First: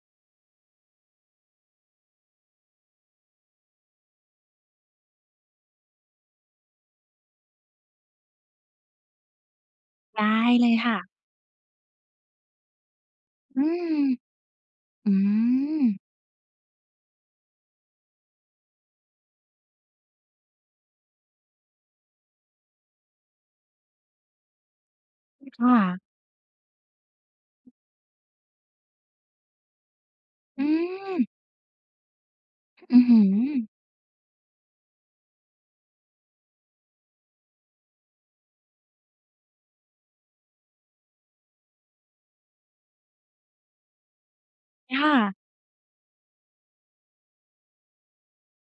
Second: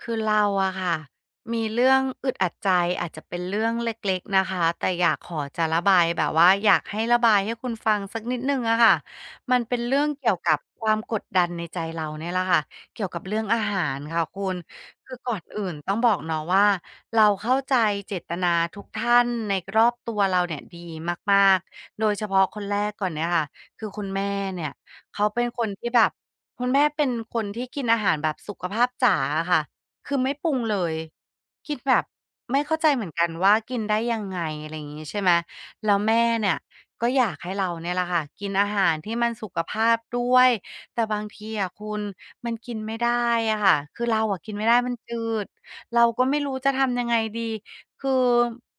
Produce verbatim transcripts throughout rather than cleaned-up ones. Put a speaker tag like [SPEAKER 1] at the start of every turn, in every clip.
[SPEAKER 1] คือเราอะค่ะมีเรื่องอึดอัดใจอาจจะเป็นเรื่องเล็กๆนะคะแต่อยากขอจะระบายแบบว่าอยากให้ระบายให้คุณฟังสักนิดนึงอะค่ะมันเป็นเรื่องเกี่ย
[SPEAKER 2] ได้
[SPEAKER 1] วกับ
[SPEAKER 2] เลย
[SPEAKER 1] ควา
[SPEAKER 2] ค่ะ
[SPEAKER 1] มกดดันในใจเราเนี่ยแหละค่ะเกี่ยวกับเรื่อง
[SPEAKER 2] อื
[SPEAKER 1] อาหาร
[SPEAKER 2] ม
[SPEAKER 1] ค่ะคุณ
[SPEAKER 2] อื
[SPEAKER 1] คือก่อนอื่นต้อง
[SPEAKER 2] ม
[SPEAKER 1] บอกเนาะว่าเราเข้าใจเจตนาทุกท่านในรอบตัวเราเนี่ยดีมากๆโดยเฉพาะคนแรกก่อนเนี่ยค่ะคือคุณแม่เนี่ยเขาเป็น
[SPEAKER 2] ค
[SPEAKER 1] คนที่แบบ
[SPEAKER 2] ่ะ
[SPEAKER 1] คุณแม่เป็นคนที่กินอาหารแบบสุขภาพจ๋าอะค่ะ คือไม่ปรุง
[SPEAKER 2] อื
[SPEAKER 1] เลย
[SPEAKER 2] ม
[SPEAKER 1] คิดแบบไม่เข้าใจ
[SPEAKER 2] อื้
[SPEAKER 1] เห
[SPEAKER 2] อ
[SPEAKER 1] มือน
[SPEAKER 2] ฮื
[SPEAKER 1] กัน
[SPEAKER 2] อ
[SPEAKER 1] ว่ากินได้ยังไงอะไรอย่างงี้ใช่ไหมแล้วแม่เนี่ยก็อยากให้เราเนี่ยแหละค่ะกินอาหารที่มันสุขภาพด้วยแต่บางทีอะคุณมันกินไม่ได้อะค่ะคือเราอะกินไม่ได้มันจื
[SPEAKER 2] ค่ะ
[SPEAKER 1] ดเราก็ไม่รู้จะทำยังไงดีคือ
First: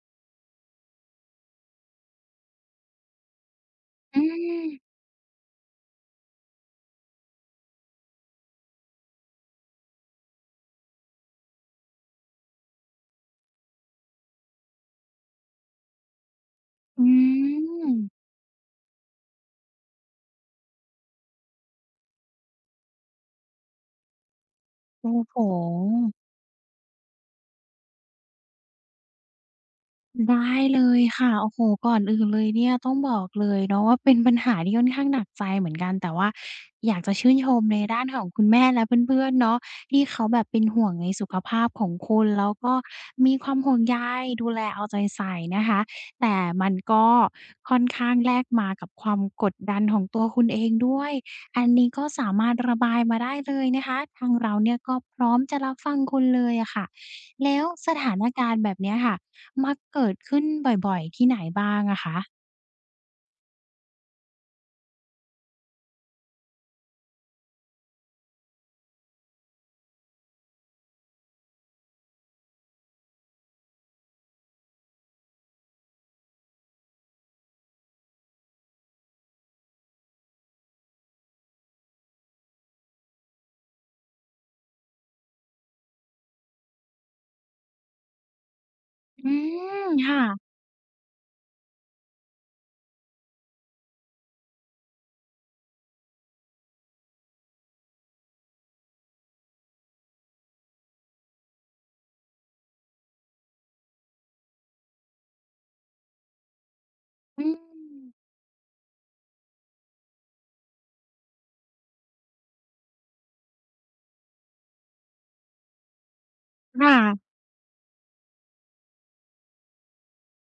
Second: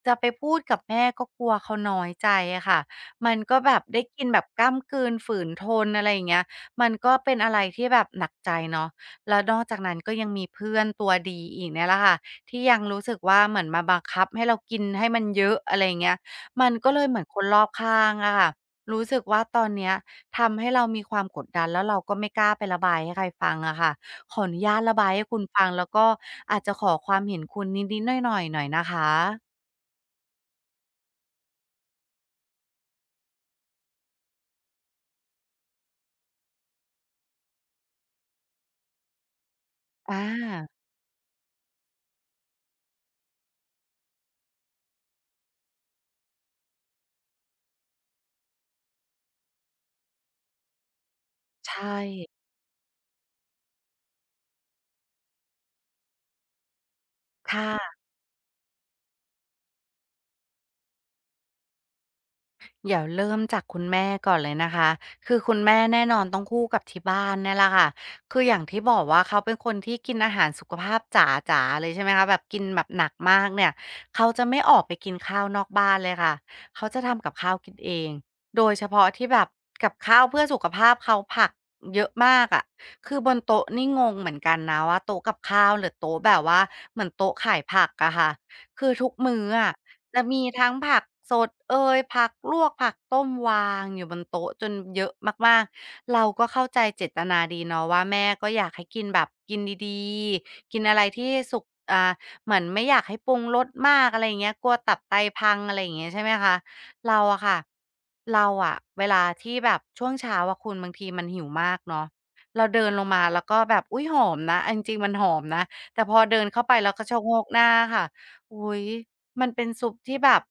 [SPEAKER 1] จะไปพูดกับแม่ก็กลัวเขาน้อยใจอะค่ะมันก็แบบได้
[SPEAKER 2] อื
[SPEAKER 1] กินแบบกล้ำก
[SPEAKER 2] ม
[SPEAKER 1] ลืนฝืนทนอะไรอย่างเงี้ยมันก็เป็นอะไรที่แบบหนักใจเนาะ แล้วนอกจากนั้นก็ยังมีเพื่อนตัวดีอีกเนี่ยแหละค่ะที่ยังรู้สึกว่าเหมือนมาบังคับให้เรากินให้มันเยอะอะไรอย่างเงี้ยมันก็เล
[SPEAKER 2] อื
[SPEAKER 1] ยเหมือนคนรอบ
[SPEAKER 2] ม
[SPEAKER 1] ข้างอะค่ะรู้สึกว่าตอนเนี้ยทำให้เรามีความกดดันแล้วเราก็ไม่กล้าไประบายให้ใครฟังอะค่ะขออนุญาตระบา
[SPEAKER 2] โอ้
[SPEAKER 1] ยให้
[SPEAKER 2] โฮ
[SPEAKER 1] คุณฟังแล้วก็อาจจะขอความเห็นคุณนิดๆหน่อยๆหน่อยนะคะ
[SPEAKER 2] ได้เลยค่ะโอ้โฮก่อนอื่นเลยเนี่ยต้องบอกเลยเนาะว่าเป็นปัญหาที่ค่อนข้างหนักใจเหมือนกันแต่ว่าอยากจะชื่นชมในด้านของคุณแม่และเพื่อนๆเนาะที่
[SPEAKER 1] อ
[SPEAKER 2] เขาแบบเป็นห่
[SPEAKER 1] า
[SPEAKER 2] วงในสุขภาพของคุณแล้วก็มีความห่วงใยดูแลเอาใจใส่นะคะแต่มันก็ค่อนข้างแลกมากับความกดดันของตัวคุณเองด้วยอันนี้
[SPEAKER 1] ใช่
[SPEAKER 2] ก็สามารถระบายมาได้เลยนะคะทางเราเนี่ยก็พร้อมจะรับฟังคุณเลยอะค่ะแล้วส
[SPEAKER 1] ค่ะ
[SPEAKER 2] ถานการณ์แบบเนี้ยค่ะ มักเกิดขึ้นบ่อยๆที่ไหนบ้างอะคะ
[SPEAKER 1] เดี๋ยวเริ่มจากคุณแม่ก่อนเลยนะคะคือคุณแม่แน่นอนต้องคู่กับที่บ้านเนี่ยแหละค่ะคืออย่างที่บอกว่าเขาเป็นคนที่กินอาหารสุขภาพจ๋าๆเลยใช่ไหมคะแบบกินแบบหนักมากเนี่ยเขาจะไม่ออกไปกินข้าวนอกบ้านเลยค่ะเขาจะทำกับข้าวกินเองโดยเฉพาะที่แบบกับข้าวเพื่อสุขภาพเขาผักเยอะมากอะคือบนโต๊ะนี่งงเหมือนกันนะว่าโต๊ะกับข้าวหรือโต๊ะแบบว่าเหมือนโต๊ะขายผักอะค่ะคือทุก
[SPEAKER 2] อื
[SPEAKER 1] มื้ออะ
[SPEAKER 2] มค่ะ
[SPEAKER 1] จะมีทั้งผักสดเอยผักลวกผักต้มวางอยู่บนโต๊ะจนเยอะมากๆเราก็เข้าใจเจตนาดีเนาะว่าแม่ก็อยากให้กินแบบกินดีๆกินอะไรที่สุกอ่าเหมือนไม่อยากให้ปรุงรสมากอะไรอย่างเงี้ยกลัวตับไตพังอะไรอย่างเงี้ยใช่ไหมคะเราอะ
[SPEAKER 2] อืม
[SPEAKER 1] ค่ะเราอะเวลาที่แบบช่วงเช้าอะคุณบางทีมันหิวมากเนาะเราเดินลงมาแล้วก็แบบอุ๊ยหอมนะเอาจริงๆมันหอมนะแต่พอเดินเข้าไป
[SPEAKER 2] ค
[SPEAKER 1] แล้วก็ชะโง
[SPEAKER 2] ่ะ
[SPEAKER 1] กหน้าค่ะอุ๊ย มันเป็นซุปที่แบบ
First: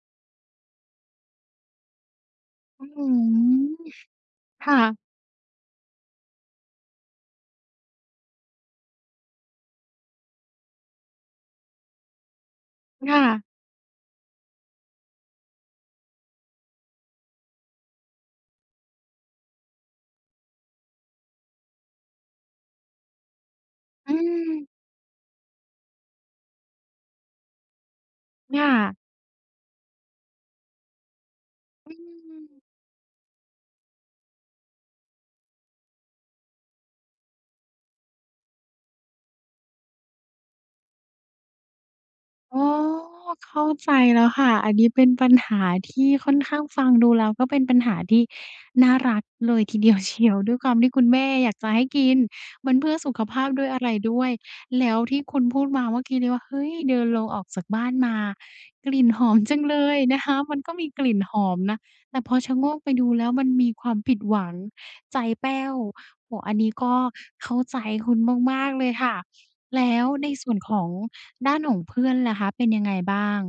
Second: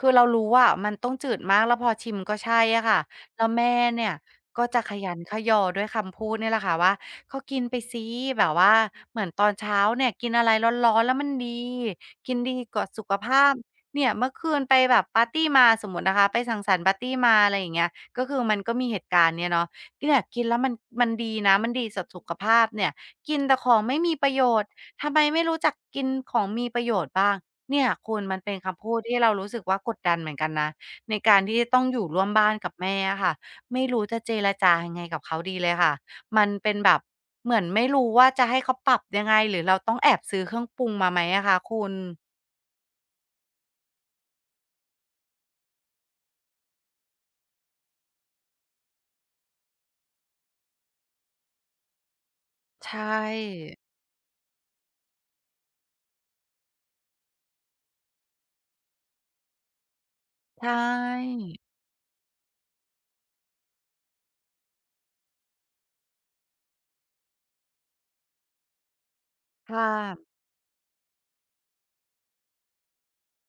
[SPEAKER 1] คือเรารู้ว่ามันต้องจืดมาก แล้วพอชิมก็ใช่อะ
[SPEAKER 2] อื้อ
[SPEAKER 1] ค่ะ
[SPEAKER 2] ฮื
[SPEAKER 1] แล้วแม่
[SPEAKER 2] อ
[SPEAKER 1] เนี่ยก็
[SPEAKER 2] ค่ะ
[SPEAKER 1] จะขยันขยอด้วยคำพูดเนี่ยแหละค่ะว่าก็กินไปสิแบบว่าเหมือนตอนเช้าเนี่ยกินอะไรร้อนๆแล้วมันดี กินดีกว่าสุข
[SPEAKER 2] ค่ะ
[SPEAKER 1] ภาพเนี่ยเมื่อคืนไปแบบปาร์ตีมาสมมุตินะคะไปสังสรรค์ปาร์ตีมาอะไรอย่างเงี้ยก็คือมันก็มีเหตุการณ์เนี้ยเนาะเนี่ยกินแล้วมันมันดีนะมันดีต่อสุขภาพเนี่ยกินแต่ของไม่
[SPEAKER 2] อื
[SPEAKER 1] มีประโย
[SPEAKER 2] ม
[SPEAKER 1] ชน์ทำไมไม่รู้จักกินของมีประโยชน์บ้าง เนี่ยคุณมันเป็น
[SPEAKER 2] ค่ะ
[SPEAKER 1] คำพูดที่เรารู้สึกว่ากดดันเหมือนกันนะในการที่ต้อง
[SPEAKER 2] อื
[SPEAKER 1] อยู่ร่วมบ้านกับ
[SPEAKER 2] ม
[SPEAKER 1] แม่อะค่ะไม่รู้จะเจรจายังไงกับเขาดีเลยค่ะมันเป็นแบบเหมือนไม่รู้ว่าจะให้เขาปรับยังไงหรือเราต้องแอบซื้อเครื่องปรุงมาไหมอะคะคุณ
[SPEAKER 2] อ๋อเข้าใจแล้วค่ะอันนี้เป็นปัญหาที่ค่อนข้างฟังดูแล้วก็เป็นปัญหาที่น่ารักเลยทีเดียวเชียวด้วยความที่คุณแม่อยากจะให้กินมันเพื่อ
[SPEAKER 1] ใช่
[SPEAKER 2] สุขภาพด้วยอะไรด้วยแล้วที่คุณพูดมาเมื่อกี้นี้ว่าเฮ้ยเดินลงออกจากบ้านมากลิ่นหอมจังเลยนะคะมัน
[SPEAKER 1] ใช
[SPEAKER 2] ก็มีกลิ่นห
[SPEAKER 1] ่
[SPEAKER 2] อมนะแต่พอชะโงกไปดูแล้วมันมีความผิดหวังใจแป้วโอ้โฮอันนี้ก็เข้าใจคุณมากๆเลยค่ะ
[SPEAKER 1] ค่ะ
[SPEAKER 2] แล้วในส่วนของ ด้านของเพื่อนล่ะคะเป็นยังไงบ้าง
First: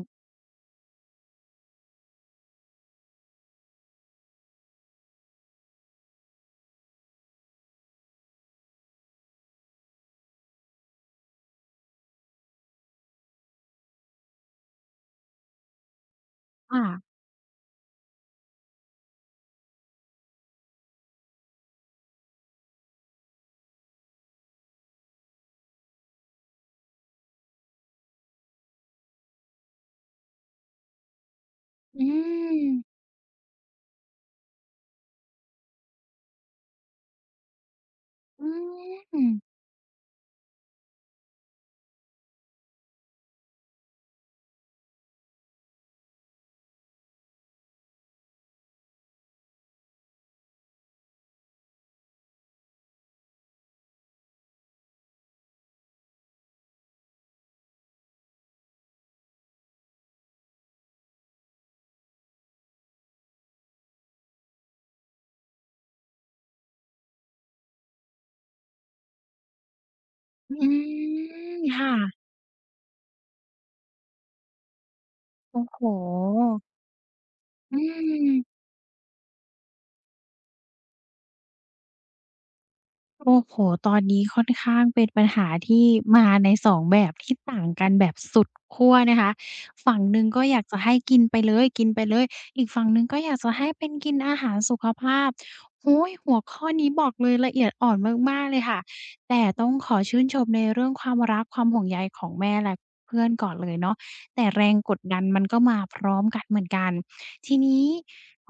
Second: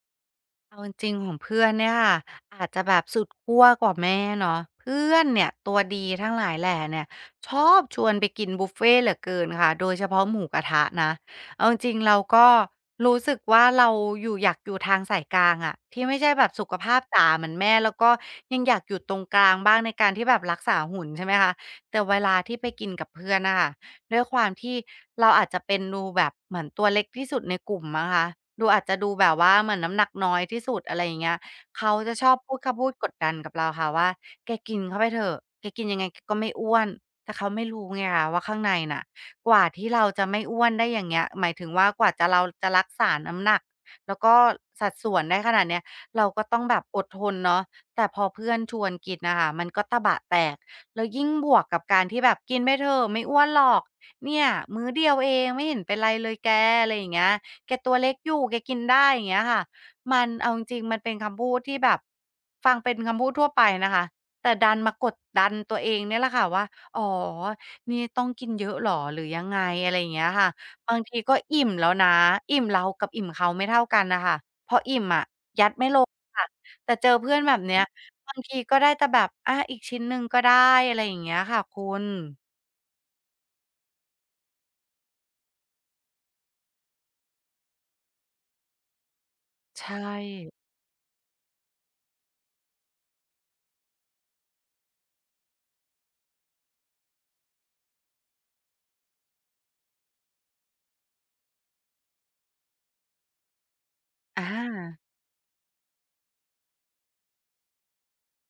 [SPEAKER 1] เอาจริงๆของเพื่อนเนี่ยค่ะอาจจะแบบสุดขั้วกว่าแม่เนาะเพื่อนเนี่ยตัวดีทั้งหลายแหล่เนี่ยชอบชวนไปกินบุฟเฟต์เหลือเกินค่ะโดยเฉพาะหมูกระทะนะเอาจริงๆเราก็รู้สึกว่าเราอยู่อยากอยู่ทางสายกลางอะที่ไม่ใช่แบบสุขภาพ
[SPEAKER 2] ค่ะ
[SPEAKER 1] จ๋าเหมือนแม่แล้วก็ยังอยากอยู่ตรงกลางบ้างในการที่แบบรักษาหุ่นใช่ไหมคะแต่เวลาที่ไปกินกับเพื่อนนะคะ ด้วยความที่เราอาจจะเป็นดูแบบเหมือนตัวเล็กที่สุดในกลุ่มมะ้งคะดูอาจจะดูแบบว่าเหมือนน้ำหนักน้อยที่สุดอะไรอย่างเงี้ยเขา
[SPEAKER 2] อื
[SPEAKER 1] จะชอบพูดคำพูด
[SPEAKER 2] ม
[SPEAKER 1] กดดันกับเราค่ะว่าแกกินเข้าไปเถอะแกกินยังไงแกก็ไม่อ้วนแต่เขาไม่รู้ไงคะว่า
[SPEAKER 2] อื
[SPEAKER 1] ข้างในน่ะ
[SPEAKER 2] ม
[SPEAKER 1] กว่าที่เราจะไม่อ้วนได้อย่างเงี้ยหมายถึงว่ากว่าจะเราจะรักษาน้ำหนักแล้วก็สัดส่วนได้ขนาดเนี้ยเราก็ต้องแบบอดทนเนาะแต่พอเพื่อนชวนกินน่ะค่ะมันก็ตะบะแตกแล้วยิ่งบวกกับการที่แบบกินไปเถอะไม่อ้วนหรอก เนี่ยมื้อเดียวเองไม่เห็นเป็นไรเลยแกอะไรอย่างเงี้ยแกตัวเล็กอยู่แกกินได้อย่างเงี้ยค่ะมันเอาจริงๆมันเป็นคำพูดที่แบบฟังเป็นคำพูดทั่วไปนะคะแต่ดันมากดดันตัวเองเนี่ยแหละค่ะว่าอ๋อนี่ต้องกินเยอะเหรอหรือยังไงอะไรอย่างเงี้ยค่ะ
[SPEAKER 2] อื
[SPEAKER 1] บางที
[SPEAKER 2] ม
[SPEAKER 1] ก็อิ่มแล้วนะ
[SPEAKER 2] ค่ะ
[SPEAKER 1] อิ่มเรากับอิ่มเขาไม่เท่ากันน่ะค่ะพออิ่มอะ
[SPEAKER 2] โอ้
[SPEAKER 1] ยัด
[SPEAKER 2] โฮ
[SPEAKER 1] ไม่ลงค่ะแต่เจอเพื่อนแบบ
[SPEAKER 2] อื
[SPEAKER 1] เนี้ยบางที
[SPEAKER 2] ม
[SPEAKER 1] ก็ได้แต่แบบอาอีกชิ้นหนึ่งก็ได้อะไรอย่างเงี้ยค่ะคุณ
[SPEAKER 2] โอ้โฮตอนนี้ค่อนข้างเป็นปัญหาที่มาในสองแบบที่ต่างกันแบบสุดขั้วนะคะ
[SPEAKER 1] ใช
[SPEAKER 2] ฝั่ง
[SPEAKER 1] ่
[SPEAKER 2] หนึ่งก็อยากจะให้กินไปเลยกินไปเลย อีกฝั่งหนึ่งก็อยากจะให้เป็นกินอาหารสุขภาพโอ้โฮหัวข้อนี้บอกเลยละเอียดอ่อนมากๆเลยค่ะ แต่ต้องขอชื่นชมในเรื่องความรักความห่วงใยของแม่และเพื่อนก่อนเลยเนาะ
[SPEAKER 1] อ
[SPEAKER 2] แต่แรงก
[SPEAKER 1] า
[SPEAKER 2] ดดันมันก็มาพร้อมกันเหมือนกันทีนี้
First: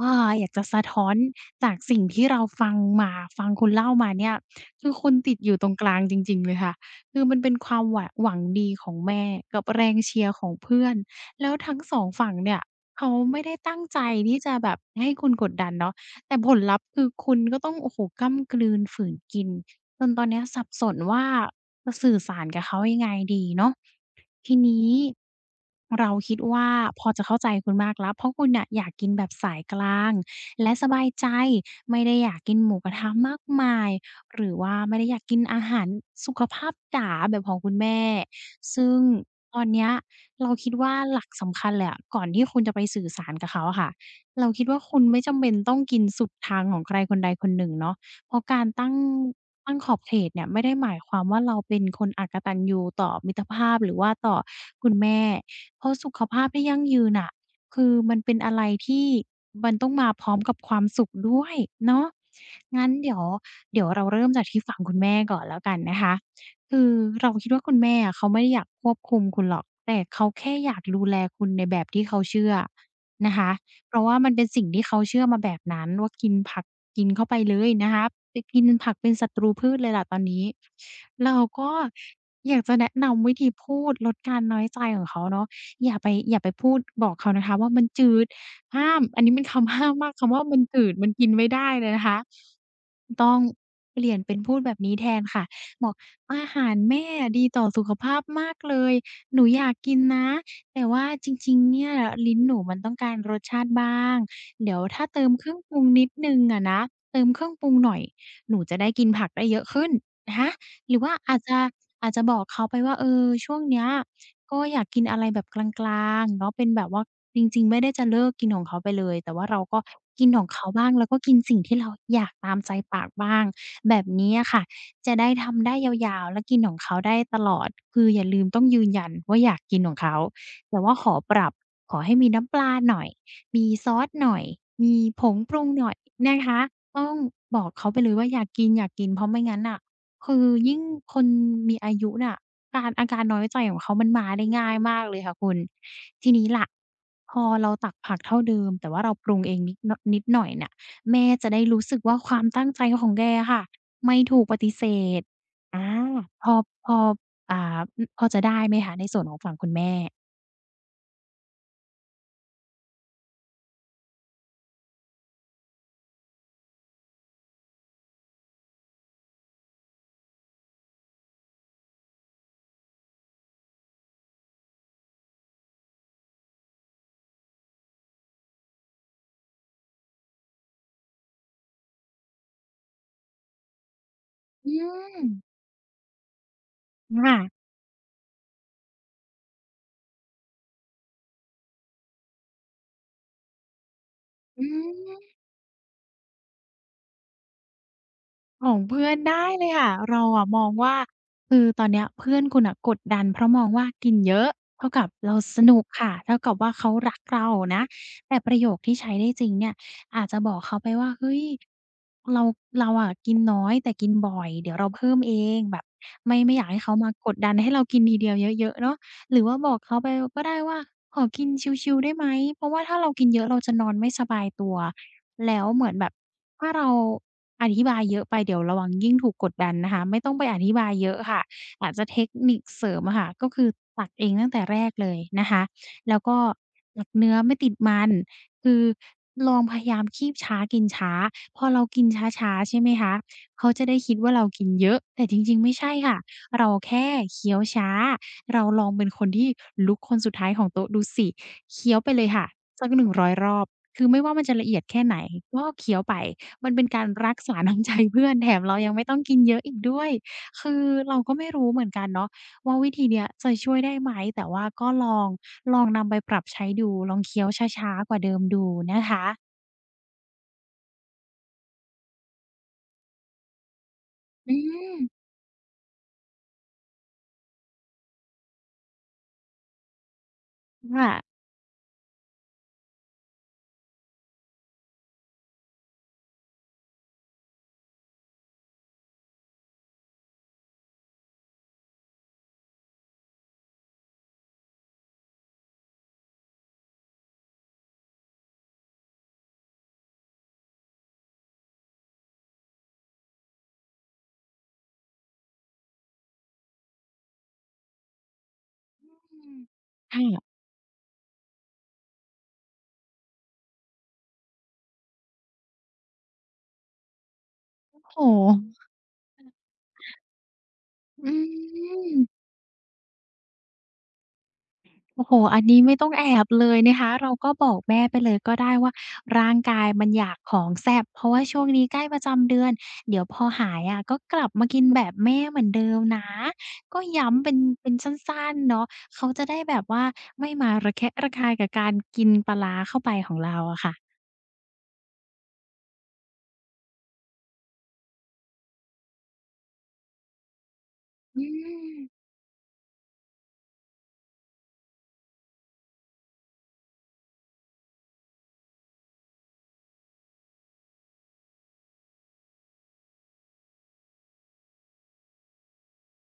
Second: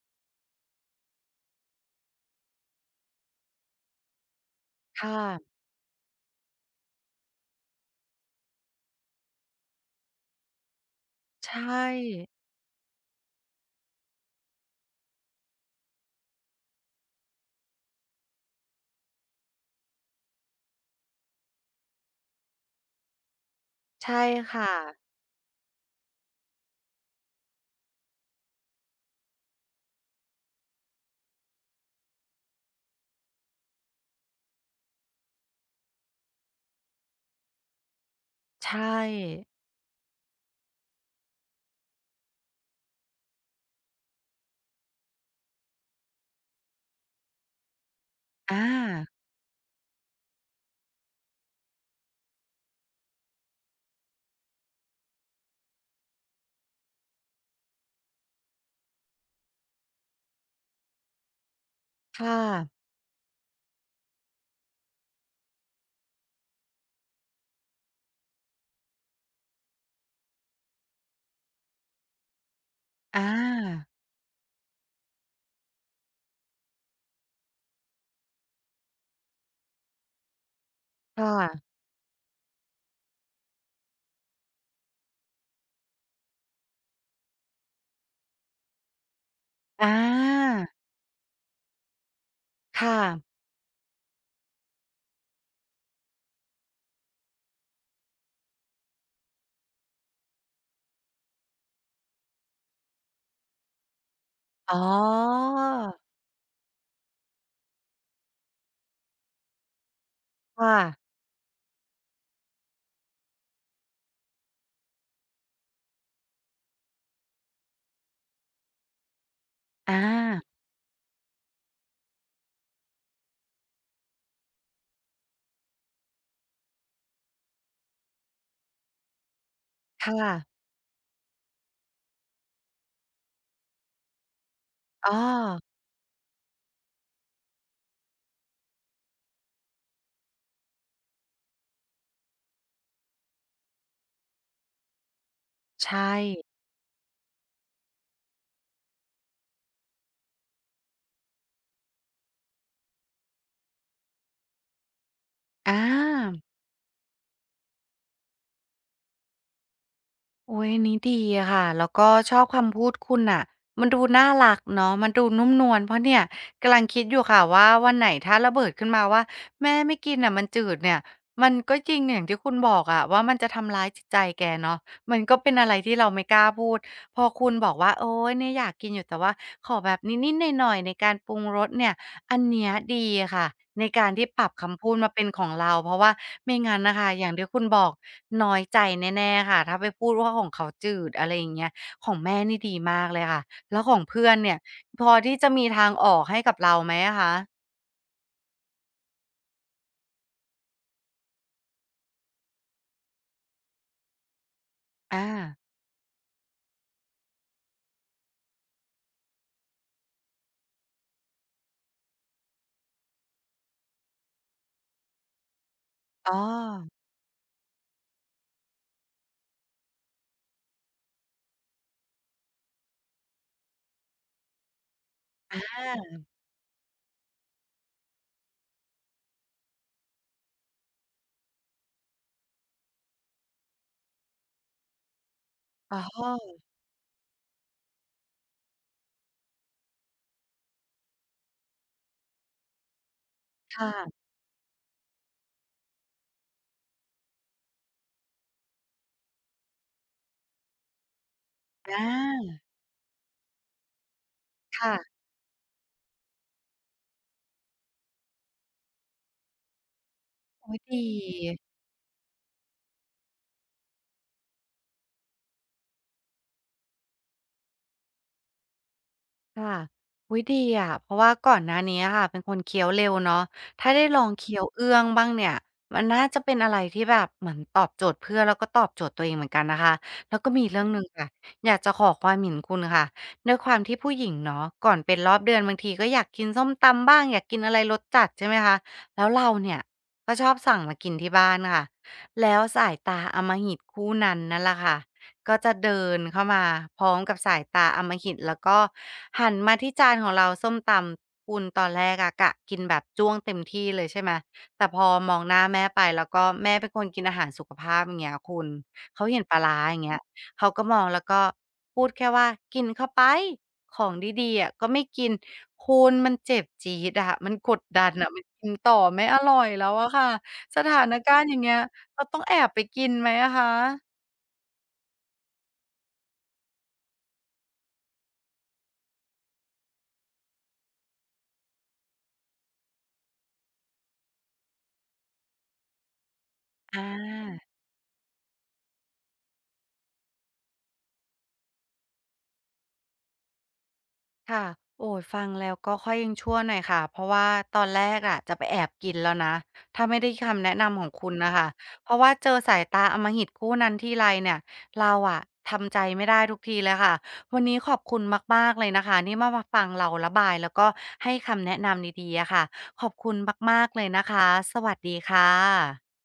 [SPEAKER 2] อ่าอยากจะสะท้อนจากสิ่งที่เราฟังมาฟังคุณเล่ามาเนี่ย คือคน
[SPEAKER 1] ค่ะ
[SPEAKER 2] ติดอยู่ตรงกลางจริงๆเลยค่ะ คือมันเป็นความหวะหวังดีของแม่กับแรงเชียร์ของเพื่อน
[SPEAKER 1] ใช
[SPEAKER 2] แล้วทั้ง
[SPEAKER 1] ่
[SPEAKER 2] สองฝั่งเนี่ยเขาไม่ได้ตั้งใจที่จะแบบให้คุณกดดันเนาะแต่ผลลัพธ์คือคุณก็ต้องโอ้โฮก้ำกลืนฝืนกินจนตอนเนี้ยสับสนว่าจะสื่อสารกับเขายังไงดีเนาะ
[SPEAKER 1] ใช่
[SPEAKER 2] ที
[SPEAKER 1] ค
[SPEAKER 2] นี้
[SPEAKER 1] ่ะ
[SPEAKER 2] เราคิดว่าพอจะเข้าใจคุณมากแล้วเพราะคุณน่ะอยากกินแบบสายกลางและสบายใจไม่ได้อยากกินหมูกระทะมากมาย หรือว่าไม่ได้อยากกินอาหารสุขภาพจ๋าแบบของคุณแม่
[SPEAKER 1] ใช
[SPEAKER 2] ซึ่ง
[SPEAKER 1] ่
[SPEAKER 2] ตอนเนี้ยเราคิดว่าหลักสำคัญเลยอะก่อนที่คุณจะไปสื่อสารกับเขาอะค่ะเราคิดว่าคุณไม่จำเป็นต้องกินสุดทางของใครคนใดคนหนึ่งเนาะเพราะกา
[SPEAKER 1] อา
[SPEAKER 2] รตั้งตั้งขอบเขตเนี่ยไม่ได้หมายความว่าเราเป็นคนอกตัญญูต่อมิตรภาพหรือว่าต่อคุณแม่เพราะสุขภาพที่ยั่งยืนน่ะคือมันเป็นอะไรที่มันต้องมาพร้อมกับความสุขด้วยเนาะ
[SPEAKER 1] ค่ะ
[SPEAKER 2] งั้นเดี๋ยว เดี๋ยวเราเริ่มจากที่ฝั่งคุณแม่ก่อนแล้วกันนะคะคือเราคิดว่าคุณแม่อะเขาไม่ได้อยากควบคุมคุณหรอกแต่เขาแค่อยากดูแลคุณในแบบที่เขาเชื่อ
[SPEAKER 1] อา
[SPEAKER 2] นะคะเพราะว่ามันเป็นสิ่งที่เขาเชื่อมาแบบนั้นว่ากินผักกินเข้าไปเลยนะคะไปกินผักเป็นศัตรูพืชเลยล่ะตอนนี้
[SPEAKER 1] ค่
[SPEAKER 2] เราก็
[SPEAKER 1] ะ
[SPEAKER 2] อยากจะแนะนำวิธีพูดลดการน้อยใจของเขาเนาะอย่าไปอย่าไปพูดบอกเขานะคะว่ามันจืด ห้ามอันนี้เป็นคำ
[SPEAKER 1] อ
[SPEAKER 2] ห้ามมากคำว่ามั
[SPEAKER 1] า
[SPEAKER 2] นจืดมันกินไม่ได้เลยนะคะ
[SPEAKER 1] ค่ะ
[SPEAKER 2] ต้องเปลี่ยนเป็นพูดแบบนี้แทนค่ะบอกอาหารแม่อะดีต่อสุขภาพมากเลยหนูอยากกินนะแต่ว่าจริงๆเนี่ยลิ้นหนูมันต้องการรสชาติบ้าง
[SPEAKER 1] อ๋
[SPEAKER 2] เดี๋ยว
[SPEAKER 1] อ
[SPEAKER 2] ถ้าเติมเครื่องปรุงนิดหนึ่งอะนะเติมเครื่องปรุงหน่อยหนูจะได้กินผักได้เยอะขึ้นนะคะ
[SPEAKER 1] ค่ะ
[SPEAKER 2] หรือว่าอาจจะอาจจะบอกเขาไปว่าเออช่วงเนี้ย ก็อยากกินอะไรแบบกลางๆเนาะเป็นแบบว่าจริงๆไม่ได้จะเลิกกินของเขาไปเลยแต่ว่าเราก็
[SPEAKER 1] อา
[SPEAKER 2] กินของเขาบ้างแล้วก็กินสิ่งที่เราอยากตามใจปากบ้างแบบนี้อะค่ะจะได้ทำได้ยาวๆและกินของเขาได้ตลอดคืออย่าลืมต้องยืนยันว่าอยากกินของเขา
[SPEAKER 1] ค่ะ
[SPEAKER 2] แต่ว่าขอปรับขอให้มีน้ำปลาหน่อยมีซอสหน่อยมี
[SPEAKER 1] อ้อ
[SPEAKER 2] ผงปรุงหน่อยนะคะต้องบอกเขาไปเลยว่าอยากกินๆเพราะไม่งั้นน่ะคือยิ่งคนมีอายุน่ะ การอาการน้อยใจของเขามันมาได้ง่ายมากเลยค่ะคุณ
[SPEAKER 1] ใช่
[SPEAKER 2] ทีนี้ล่ะพอเราตักผักเท่าเดิมแต่ว่าเราปรุงเองนิดนนิดหน่อยเนี่ยแม่จะได้รู้สึกว่าความตั้งใจของแกอะค่ะไม่ถูกปฏิเสธ
[SPEAKER 1] อ
[SPEAKER 2] อาพ
[SPEAKER 1] า
[SPEAKER 2] อพออ่าอพอจะได้ไหมคะในส่วนของฝั่งคุณแม่
[SPEAKER 1] โอ้ยอันนี้ดีอะค่ะแล้วก็ชอบคำพูดคุณน่ะมันดูน่ารักเนาะมันดูนุ่มนวลเพราะเนี่ยกำลังคิดอยู่ค่ะว่าวันไหนถ้าระเบิดขึ้นมาว่าแม่ไม่กินอ่ะมันจืดเนี่ยมันก็จริงอย่างที่คุณบอกอะว่ามันจะทำร้ายจิตใจแกเนาะมันก็เป็นอะไรที่เราไม่กล้าพูดพอคุณบอกว่าโอ้ยเนี่ยอยากกินอยู่แต่ว่าขอแบบนิดๆหน่อยๆในการปรุงรสเนี่ย อันเนี้ยดีค่ะในการที่ปรับ
[SPEAKER 2] อื
[SPEAKER 1] คำพูดมา
[SPEAKER 2] ม
[SPEAKER 1] เป็นของเราเพราะว่าไม่งั้นน่ะค่ะอย่าง
[SPEAKER 2] ค่ะ
[SPEAKER 1] ที่คุณบอกน้อยใจแน่ๆค่ะถ้าไปพูดว่าของเขาจืดอะไรอย่างเงี้ยของแม่นี่ดีมากเลยค่ะแล้วของเพื่อนเนี่ย
[SPEAKER 2] อื
[SPEAKER 1] พอ
[SPEAKER 2] ม
[SPEAKER 1] ที่จะมีทางออกให้กับเราไหมอะคะ
[SPEAKER 2] ของเพื่อนได้เลยค่ะเราอะมองว่าคือตอนเนี้ยเพื่อนคุณน่ะกดดันเพราะมองว่ากินเยอะเท่ากับ
[SPEAKER 1] อา
[SPEAKER 2] เราสนุกค่ะเท่ากับว่าเขารักเรานะแต่ประโยคที่ใช้ได้จริงเนี่ยอาจจะบอกเขาไปว่าเฮ้ยเราเราอะกินน้อยแต่กินบ่อยเดี๋ยวเราเพิ่มเองแบบ
[SPEAKER 1] อ๋อ
[SPEAKER 2] ไม่ไม่อยากให้เขามากดดันให้เรากินทีเดียวเยอะๆเนาะหรือว่าบอกเขาไปก็ได้ว่าขอกินชิลๆได้ไหมเพราะว่าถ้าเรากินเยอะเราจะนอนไม่สบายตัว
[SPEAKER 1] อ
[SPEAKER 2] แล้ว
[SPEAKER 1] า
[SPEAKER 2] เหมือนแบบถ้าเราอธิบายเยอะไปเดี๋ยวระวังยิ่งถูกกดดันนะคะไม่ต้องไปอธิบายเยอะค่ะอาจจะเทคนิคเสริมอะค่ะก็คือตักเองตั้งแต่แรกเลยนะคะ
[SPEAKER 1] อ๋
[SPEAKER 2] แล้ว
[SPEAKER 1] อ
[SPEAKER 2] ก็ตักเนื้อไม่ติดมันคือลองพยายามคีบช้ากินช้าพอเรากินช้าๆใช่ไหมคะเขา
[SPEAKER 1] ค
[SPEAKER 2] จะได้คิด
[SPEAKER 1] ่ะ
[SPEAKER 2] ว่าเรากินเยอะแต่จริงๆไม่ใช่ค่ะเราแค่เคี้ยวช้าเราลองเป็นคนที่ลุกคนสุดท้ายของโต๊ะดูสิ
[SPEAKER 1] อ
[SPEAKER 2] เคี้ยวไปเลยค่ะ
[SPEAKER 1] า
[SPEAKER 2] สักหนึ่งร้อยรอบ คือไม่ว่ามันจะละเอียดแค่ไห
[SPEAKER 1] ค่ะ
[SPEAKER 2] นก็เคี้ยวไป มันเป็นการรักษาน้ำใจเพื่อน แถมเรายังไม่ต้องกินเยอะอีกด้วย
[SPEAKER 1] โอ๊
[SPEAKER 2] คื
[SPEAKER 1] ย
[SPEAKER 2] อ
[SPEAKER 1] ดี
[SPEAKER 2] เราก็ไม่รู้เหมือนกันเนาะว่าวิธีเนี้ยจะช่วยได้ไหมแต่ว่าก็ลองลองนำไปปรับใช้ดูลองเคี้ยวช้าๆกว่าเดิมดูนะคะ
[SPEAKER 1] ค่ะอุ๊ยดีอะเพราะว่าก่อนหน้านี้อะค่ะเป็นคนเคี้ยวเร็วเนาะถ้าได้ลอง
[SPEAKER 2] อื
[SPEAKER 1] เคี้ยวเอื้
[SPEAKER 2] ม
[SPEAKER 1] องบ้างเนี่ยมันน่าจะเป็นอะไรที่แบบเหมือนตอบโจทย์เพื่อนแล้วก็ตอบโจทย์ตัวเองเหมือนกันนะคะแล้วก็มีเรื่องหนึ่งค่ะ
[SPEAKER 2] ค่ะ
[SPEAKER 1] อยากจะขอความเห็นคุณค่ะด้วยความที่ผู้หญิงเนาะก่อนเป็นรอบเดือนบางทีก็อยากกินส้มตำบ้างอยากกินอะไรรสจัดใช่ไหมคะแล้วเราเนี่ยก็ชอบสั่งมากินที่บ้านค่ะแล้วสายตาอำมหิตคู่นั้นนั่นล่ะค่ะ ก็จะเดินเข้ามาพร้อมกับสายตาอำมหิตแล้วก็หันมาที่จานของเราส้มตำคุณตอนแรกอะกะกินแบบจ้วงเต็มที่เลยใช่ไหมแต่พอมองหน้าแม่ไปแล้วก็แม่เป็นคนกินอาหารสุขภาพอย่างเงี้ยคุณเขา
[SPEAKER 2] อื
[SPEAKER 1] เห็นป
[SPEAKER 2] ม
[SPEAKER 1] ลาร้าอย่างเงี้ย
[SPEAKER 2] ค่ะ
[SPEAKER 1] เขาก็มองแล้วก็พูดแค่ว่ากินเข้าไปของดีๆอะก็ไม่กินคุณมันเจ็บจี๊ดอะมันกดดัน
[SPEAKER 2] โอ้
[SPEAKER 1] อะมันกิน
[SPEAKER 2] โฮ
[SPEAKER 1] ต่อไม่อร่อยแล้วอะค่ะสถาน
[SPEAKER 2] อื
[SPEAKER 1] การณ์อย่างเงี้ย
[SPEAKER 2] ม
[SPEAKER 1] เราต้องแอบไปกินไหมอะคะ
[SPEAKER 2] โอ้โฮอันนี้ไม่ต้องแอบเลยนะคะเราก็บอกแม่ไปเลยก็ได้ว่าร่างกายมันอยากของแซ่บเพราะว่าช่วงนี้ใกล้ประจำเดือนเดี๋ยวพอหายอะก็กลับมากินแบบแม่เหมือนเดิมนะก็
[SPEAKER 1] อา
[SPEAKER 2] ย้ำเป็นเป็นสั้นๆเนาะเขาจะได้แบบว่าไม่มาระแคะระคายกับการกินปลาร้าเข้าไปของเราอะค่ะ
[SPEAKER 1] ค่ะโอ้ยฟังแล้วก็ค่อยยังชั่วหน่อยค่ะเพราะว่าตอนแรกอะจะไปแอบกินแล้วนะถ้าไม่ได้คำแนะนำของคุณ
[SPEAKER 2] อื
[SPEAKER 1] นะคะ
[SPEAKER 2] ม
[SPEAKER 1] เพราะว่าเจอสายตาอำมหิตคู่นั้นทีไรเนี่ยเราอะทำใจไม่ได้ทุกทีเลยค่ะวันนี้ขอบคุณมากๆเลยนะคะนี่มามาฟังเราระบายแล้วก็ให้คำแนะนำดีๆอะค่ะขอบคุณมากๆเลยนะคะสวัสดีค่ะ